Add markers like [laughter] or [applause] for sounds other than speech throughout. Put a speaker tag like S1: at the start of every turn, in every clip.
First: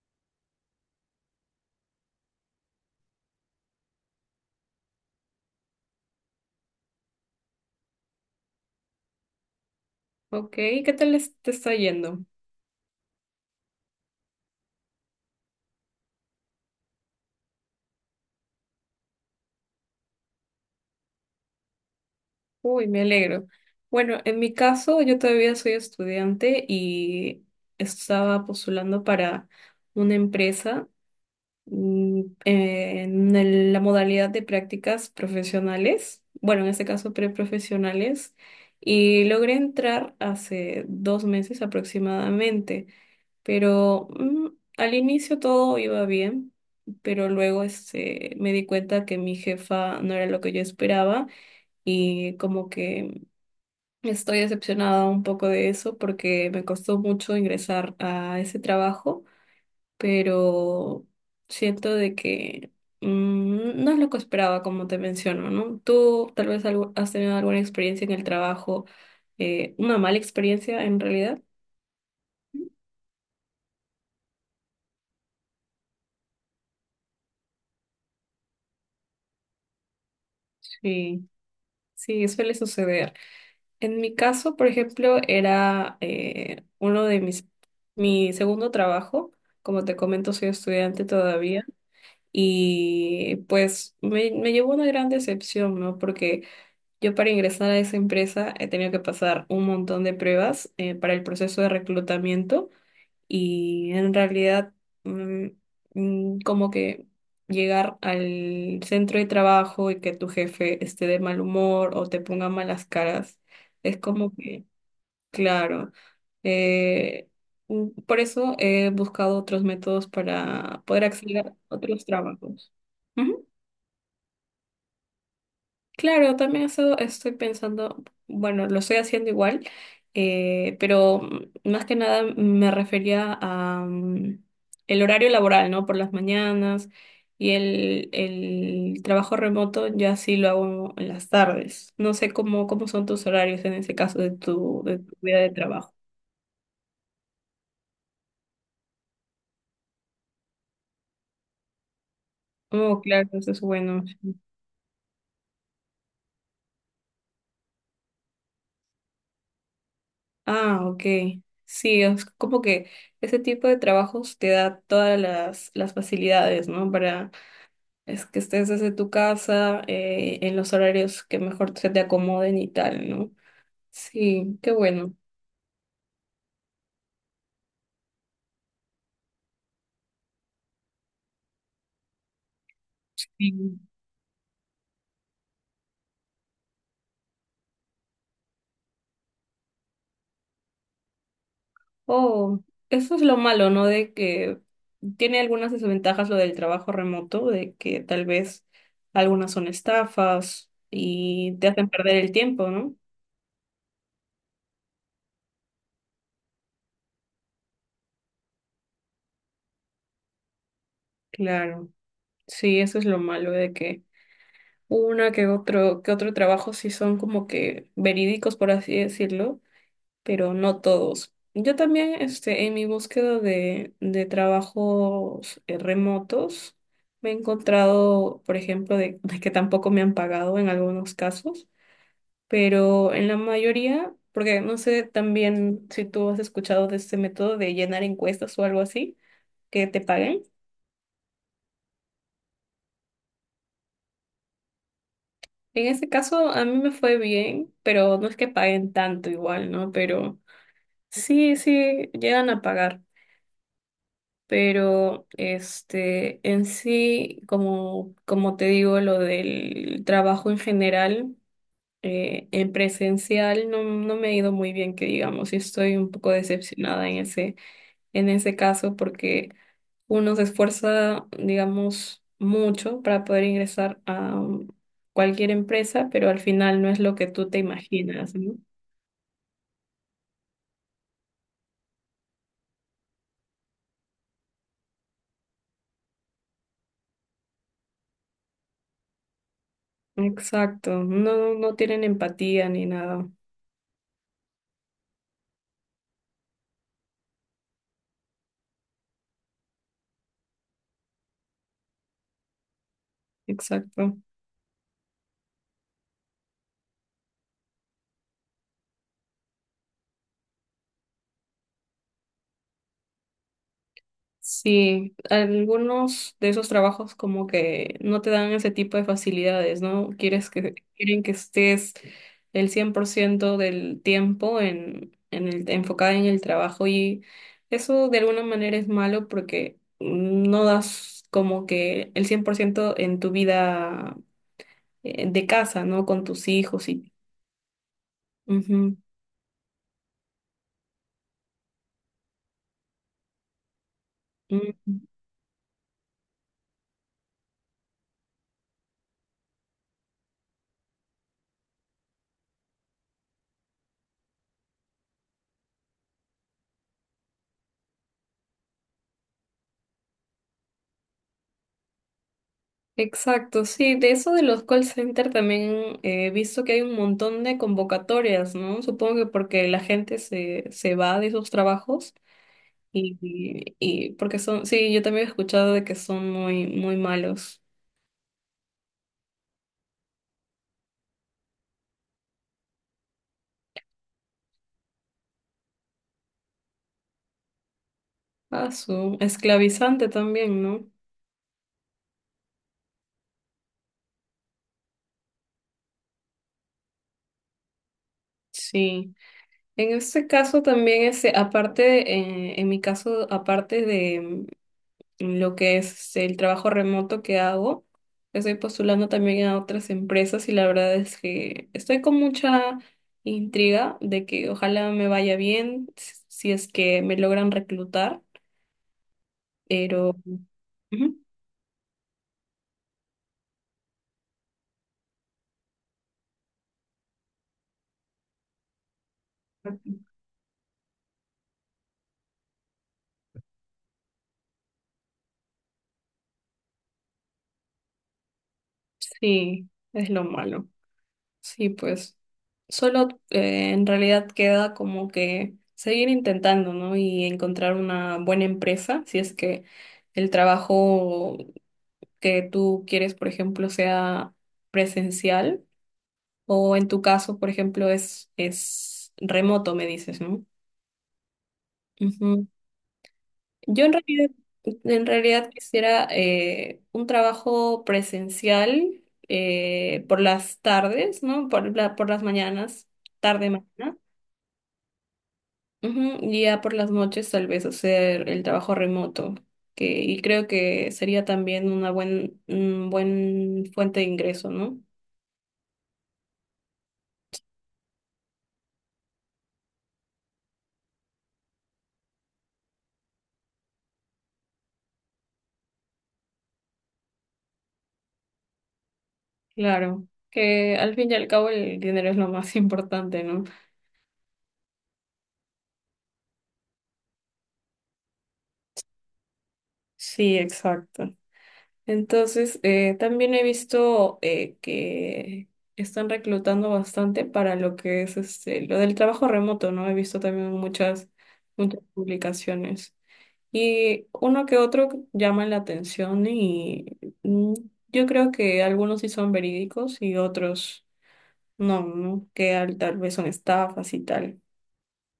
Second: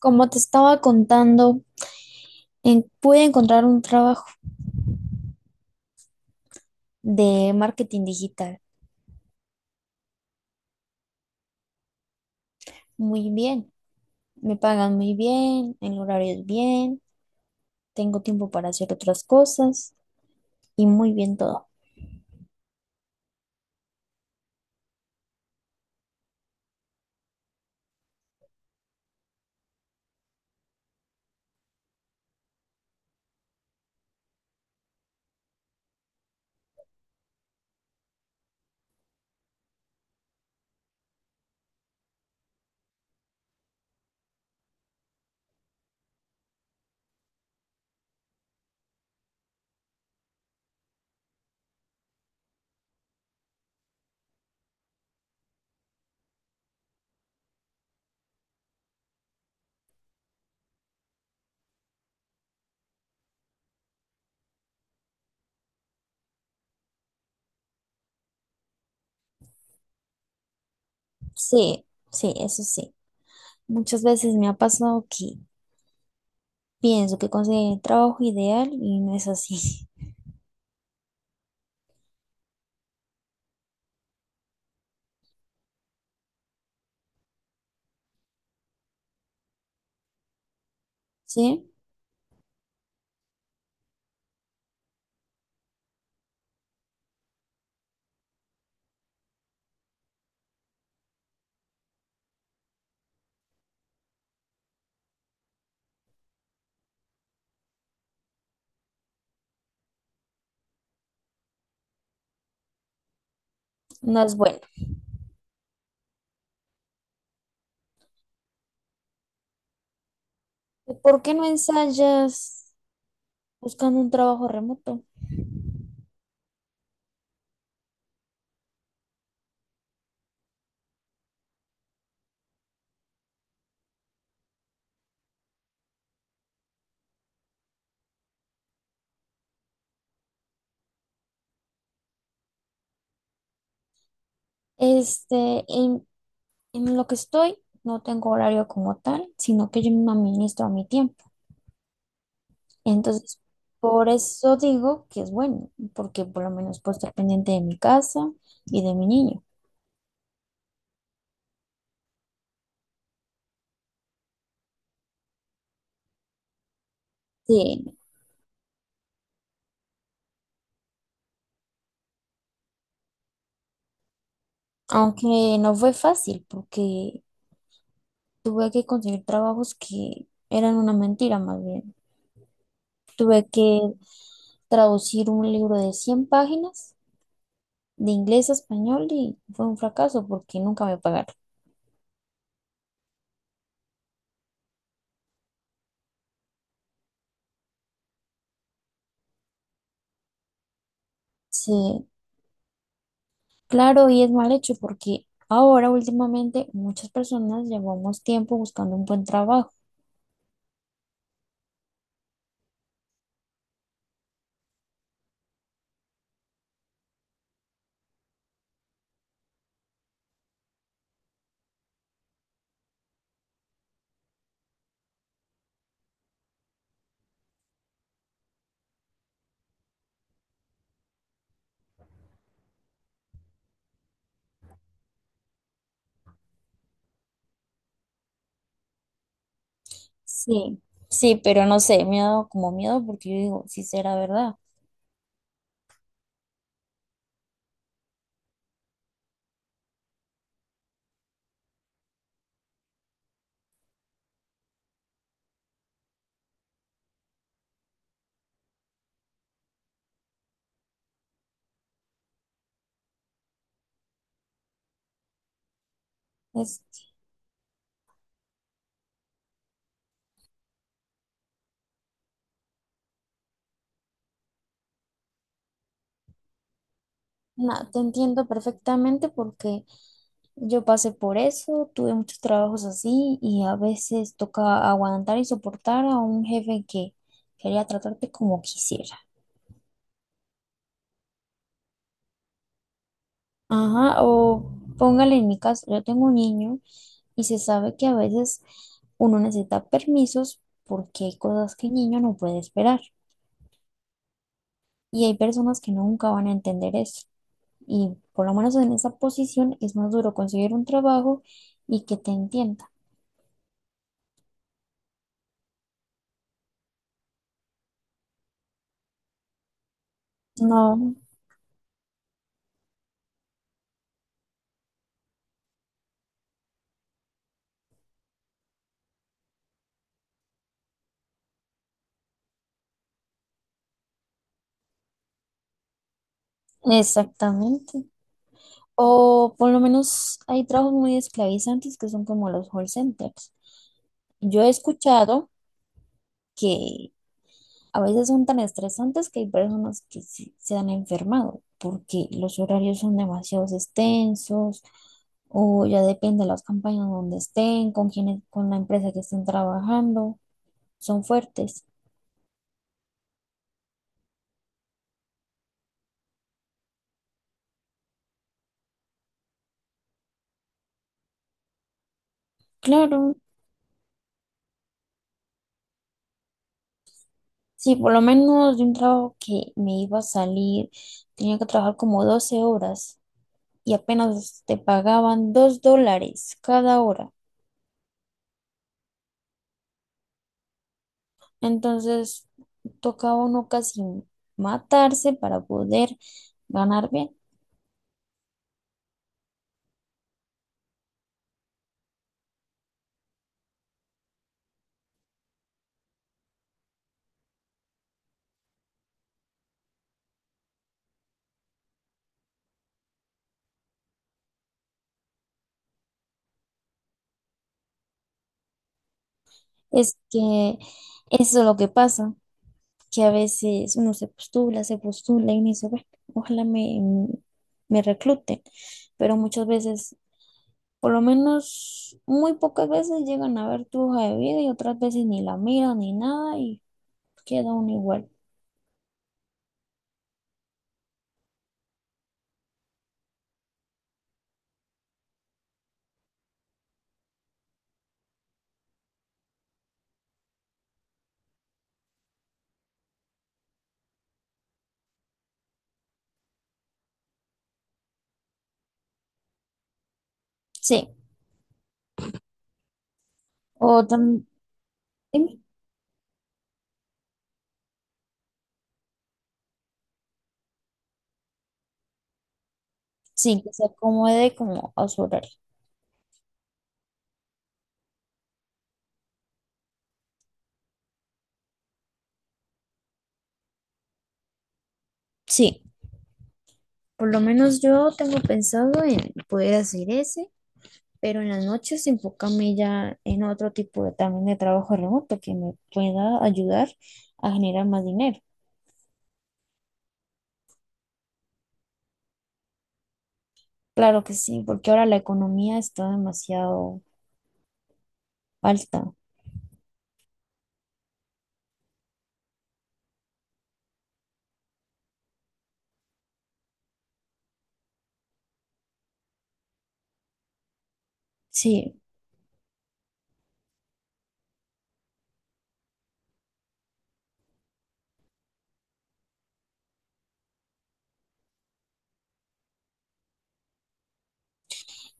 S1: Como te estaba contando, pude encontrar un trabajo de marketing digital
S2: Ok, ¿qué tal te está yendo?
S1: muy bien. Me pagan muy bien, el horario es bien, tengo tiempo para hacer otras cosas y muy bien todo.
S2: Uy, me alegro. Bueno, en mi caso, yo todavía soy estudiante y estaba postulando para una empresa, la modalidad de prácticas profesionales, bueno, en este caso preprofesionales, y logré entrar hace 2 meses aproximadamente. Pero al inicio todo iba bien, pero luego me di cuenta que mi jefa no era lo que yo esperaba, y como que estoy decepcionada un poco de eso porque me costó mucho ingresar a ese trabajo, pero siento de que, no es lo que esperaba, como te menciono, ¿no? Tú tal vez has tenido alguna experiencia en el trabajo, una mala experiencia en realidad.
S1: Sí, sí, eso sí. Muchas veces me ha pasado que pienso que conseguí el trabajo ideal y no es así.
S2: Sí, sí, suele suceder. En mi caso, por ejemplo, era, mi segundo trabajo. Como te comento, soy estudiante
S1: [laughs]
S2: todavía,
S1: ¿Sí?
S2: y pues me llevó una gran decepción, ¿no? Porque yo para ingresar a esa empresa he tenido que pasar un montón de pruebas, para el proceso de reclutamiento, y en realidad, mm, como que llegar al centro de trabajo y que tu jefe esté de mal humor o te ponga malas caras. Es
S1: No
S2: como
S1: es bueno.
S2: que. Claro. eh, por eso he buscado otros métodos para poder
S1: ¿Por qué no
S2: acceder a otros trabajos.
S1: ensayas
S2: Ujú.
S1: buscando un trabajo remoto?
S2: Claro, también eso estoy pensando, bueno, lo estoy haciendo igual, pero más que nada me refería a, el horario laboral, ¿no? Por las mañanas, y el trabajo remoto ya sí lo hago en las tardes. No sé cómo son tus horarios en ese caso de tu vida de
S1: Este,
S2: trabajo.
S1: en lo que estoy, no tengo horario como tal, sino que yo me administro a mi tiempo.
S2: Oh, claro,
S1: Entonces,
S2: eso es bueno.
S1: por eso digo que es bueno, porque por lo menos puedo estar pendiente de mi casa y de mi niño.
S2: Ah, ok. Sí, es como que ese tipo de trabajos te da todas las facilidades, ¿no? Para
S1: Sí,
S2: es que estés desde tu casa, en los horarios que mejor se te acomoden y tal, ¿no? Sí, qué bueno.
S1: aunque no fue fácil, porque tuve que conseguir trabajos que eran una mentira más bien. Tuve
S2: Sí.
S1: que traducir un libro de 100 páginas de inglés a español y fue un fracaso porque nunca me pagaron.
S2: Oh, eso es lo malo, ¿no? De que tiene algunas desventajas lo del trabajo remoto, de que tal vez algunas son estafas y te hacen
S1: Sí,
S2: perder el tiempo, ¿no?
S1: claro, y es mal hecho porque ahora últimamente muchas personas llevamos tiempo buscando un buen trabajo.
S2: Claro. Sí, eso es lo malo de que una que otro trabajo sí son como que verídicos, por así decirlo, pero no todos. Yo también, en mi búsqueda de trabajos, remotos, me he encontrado, por ejemplo, de que tampoco me han pagado en algunos casos, pero en la mayoría, porque no sé también si tú has escuchado de este método de llenar encuestas o algo así que te paguen.
S1: Sí, sí, pero no sé, me ha dado como miedo porque yo digo, si será verdad.
S2: En este caso a mí me fue bien, pero no es que paguen tanto igual, ¿no? Pero sí, sí, llegan a pagar, pero en sí, como te digo, lo del trabajo en general, en presencial no, no me ha ido muy bien, que digamos, y estoy un poco
S1: Es,
S2: decepcionada en ese caso, porque uno se esfuerza, digamos, mucho para poder ingresar a cualquier empresa, pero al final no es lo que tú te
S1: Te
S2: imaginas,
S1: entiendo
S2: ¿no?
S1: perfectamente porque yo pasé por eso, tuve muchos trabajos así y a veces toca aguantar y soportar a un jefe que quería tratarte como quisiera.
S2: Exacto, no, no, no tienen empatía ni nada.
S1: Ajá, o póngale en mi caso, yo tengo un niño y se sabe que a veces uno necesita permisos porque hay cosas que el niño no puede esperar
S2: Exacto.
S1: y hay personas que nunca van a entender eso. Y por lo menos en esa posición es más duro conseguir un trabajo y que te entienda.
S2: Sí, algunos de esos trabajos como que no te dan ese tipo de facilidades, ¿no?
S1: No,
S2: Quieren que estés el 100% del tiempo en enfocada en el trabajo, y eso de alguna manera es malo porque no das como que el 100% en tu vida, de casa, ¿no? Con tus hijos y...
S1: exactamente.
S2: Ujú,
S1: O por lo menos hay trabajos muy esclavizantes que son como los call centers. Yo he
S2: ujú.
S1: escuchado que a veces son tan estresantes que hay personas que se han enfermado porque los horarios son demasiado extensos o ya depende de las campañas donde estén, con quienes con la empresa que estén trabajando, son fuertes.
S2: Exacto, sí, de eso de los call center también, he visto que hay un montón de convocatorias, ¿no? Supongo que porque la gente se va de esos trabajos, y,
S1: Claro,
S2: porque son, sí, yo también he escuchado de que son muy, muy malos.
S1: sí, por lo menos de un trabajo que me iba a salir, tenía que trabajar como 12 horas y apenas te pagaban $2 cada hora.
S2: Ah, su esclavizante también, ¿no?
S1: Entonces tocaba uno casi matarse para poder ganar bien.
S2: Sí. En este caso también, aparte, en mi caso, aparte de, lo que es el trabajo remoto que hago. Estoy postulando también a otras empresas, y la verdad es que estoy con mucha intriga de que ojalá me vaya bien si es que me logran reclutar, pero
S1: Es que
S2: ujú,
S1: eso es lo que pasa, que a veces uno se postula y uno dice, "Bueno, ojalá me recluten, pero muchas veces, por lo menos muy pocas veces llegan a ver tu hoja de vida y otras veces ni la miran ni nada y queda uno igual.
S2: sí, es lo malo. Sí, pues solo, en realidad queda como que seguir intentando, ¿no? Y encontrar una buena empresa si es que el trabajo que tú quieres, por ejemplo, sea presencial, o en tu caso, por ejemplo, es remoto, me dices, ¿no?
S1: Sí,
S2: Ujú. Yo en
S1: o
S2: realidad,
S1: también,
S2: en realidad quisiera, un trabajo presencial, por las tardes, ¿no? Por las mañanas, tarde,
S1: sí, que se
S2: mañana.
S1: acomode como a su horario.
S2: Ujú, y ya por las noches tal vez hacer el trabajo remoto, que, y creo que sería también un buen fuente de ingreso, ¿no?
S1: Sí, por lo menos yo tengo pensado en poder hacer eso pero en las noches enfocarme ya en otro tipo de, también de trabajo remoto que me pueda ayudar a generar más dinero.
S2: Claro, que al fin y al cabo el dinero es lo más [laughs] importante, ¿no?
S1: Claro que sí, porque ahora la economía está demasiado alta.
S2: Sí, exacto. Entonces, también he visto, que están reclutando bastante para lo que es lo del trabajo remoto, ¿no? He visto también muchas, muchas
S1: Sí,
S2: publicaciones. Y uno que otro llama la atención y, mm, yo creo que algunos sí son verídicos y otros no, ¿no? Que tal vez son estafas y tal.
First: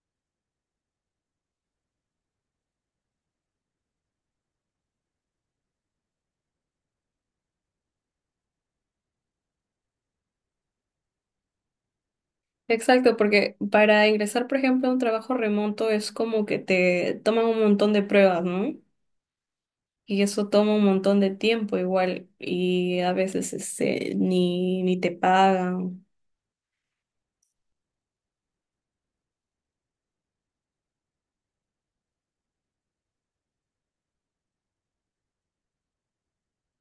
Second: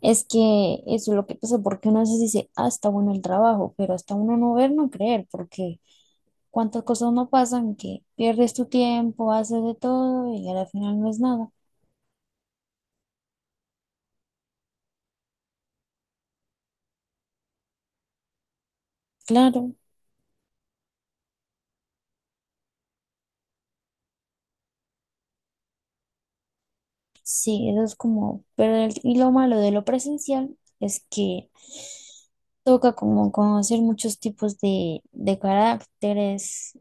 S1: es que eso es lo que pasa, porque uno a veces dice, ah, está bueno el trabajo, pero hasta uno no ver, no creer, porque cuántas cosas no pasan que pierdes tu tiempo, haces de todo y al final no es nada.
S2: Exacto, porque para ingresar, por ejemplo, a un trabajo remoto es como que te toman un montón de pruebas, ¿no?
S1: Claro.
S2: Y eso toma un montón de tiempo igual, y a veces ni te pagan.
S1: Sí, eso es como, pero el- y lo malo de lo presencial es que toca como conocer muchos tipos de, caracteres,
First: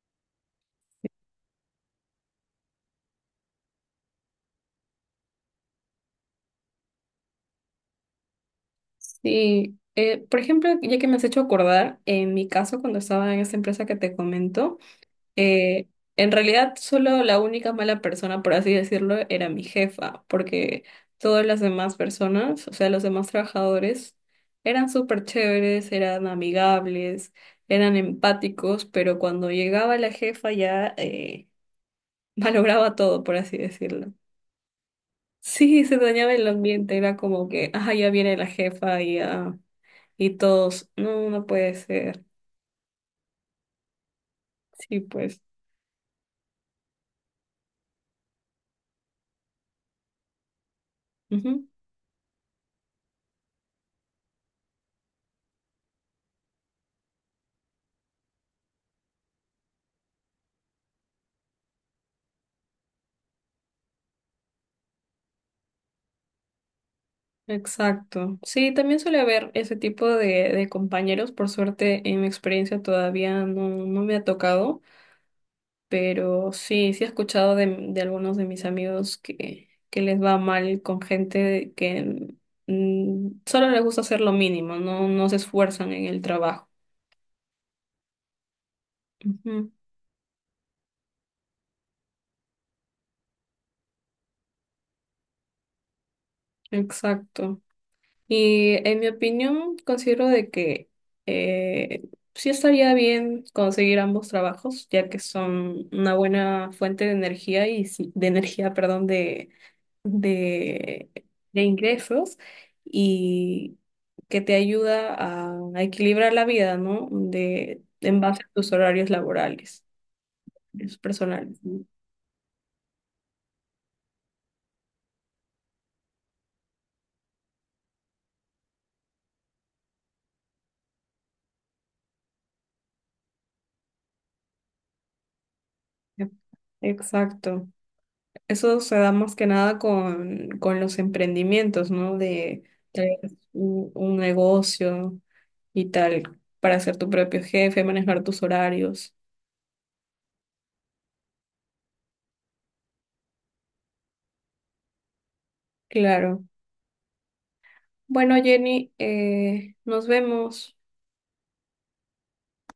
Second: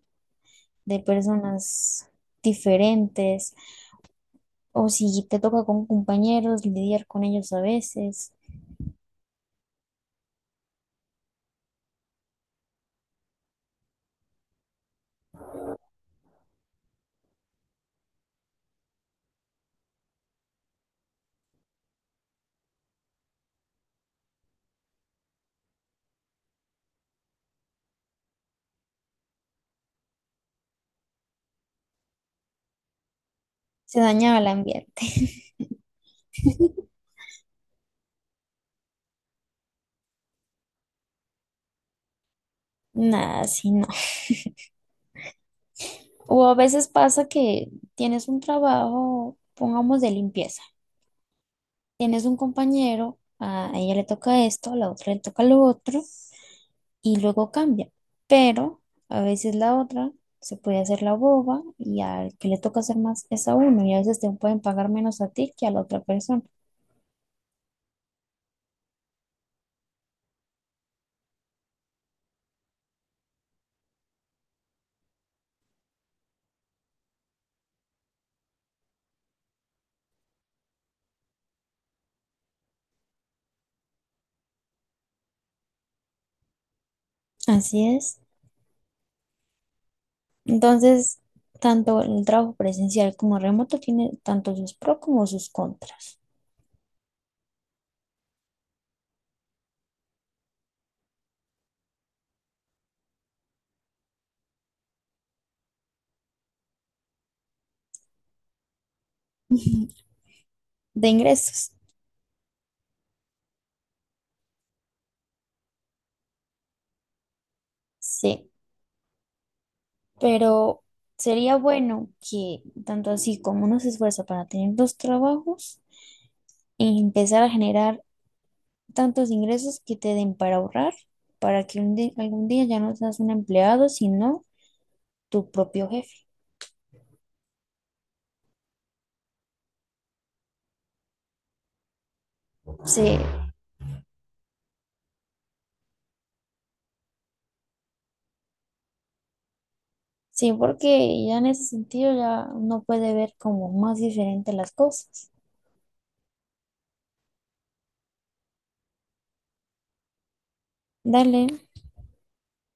S1: de personas diferentes, o si te toca con compañeros, lidiar con ellos a veces,
S2: Sí, por ejemplo, ya que me has hecho acordar, en mi caso cuando estaba en esta empresa que te comento, Eh, en realidad, solo la única mala persona, por así decirlo, era mi jefa, porque todas las demás personas, o sea, los demás trabajadores, eran súper chéveres, eran amigables, eran empáticos, pero cuando llegaba la jefa ya, [laughs] malograba todo, por así
S1: se
S2: decirlo.
S1: dañaba el ambiente. [laughs]
S2: Sí, se dañaba el ambiente, era como que, ah, ya viene la jefa y, ah, y todos, no, no puede ser.
S1: Nada, sí, no.
S2: Sí, pues.
S1: O a veces pasa que tienes un trabajo, pongamos de limpieza.
S2: Ujú.
S1: Tienes un compañero, a ella le toca esto, a la otra le toca lo otro, y luego cambia. Pero a veces la otra se puede hacer la boba y al que le toca hacer más es a uno, y a veces te pueden pagar menos a ti que a la otra persona.
S2: Exacto. Sí, también suele haber ese tipo de compañeros. Por suerte, en mi experiencia todavía no, no me ha tocado, pero sí, sí he escuchado de algunos de mis amigos que les va mal con gente que solo les gusta hacer lo mínimo, no, no se esfuerzan en el trabajo.
S1: Así es.
S2: Ujú,
S1: Entonces, tanto el trabajo presencial como remoto tiene tanto sus pros como sus contras.
S2: exacto. Y en mi opinión, considero de que, eh, sí estaría bien conseguir ambos trabajos, ya que son una buena fuente de energía y de energía, perdón,
S1: [laughs] De
S2: de, de
S1: ingresos.
S2: ingresos, y que te ayuda a equilibrar la vida, ¿no? De, en base
S1: Sí,
S2: a tus horarios laborales,
S1: pero
S2: tus
S1: sería
S2: personales. ¿No?
S1: bueno que tanto así como uno se esfuerza para tener dos trabajos, empezar a generar tantos ingresos que te den para ahorrar, para que algún día ya no seas un empleado, sino tu propio jefe.
S2: Exacto. Eso se da más que nada con los emprendimientos, ¿no? De tal
S1: Sí,
S2: vez un negocio y tal, para ser tu propio jefe, manejar tus horarios.
S1: sí, porque ya en ese sentido ya uno puede ver como más diferente las cosas.
S2: Claro. Bueno, Jenny, nos vemos.
S1: Dale.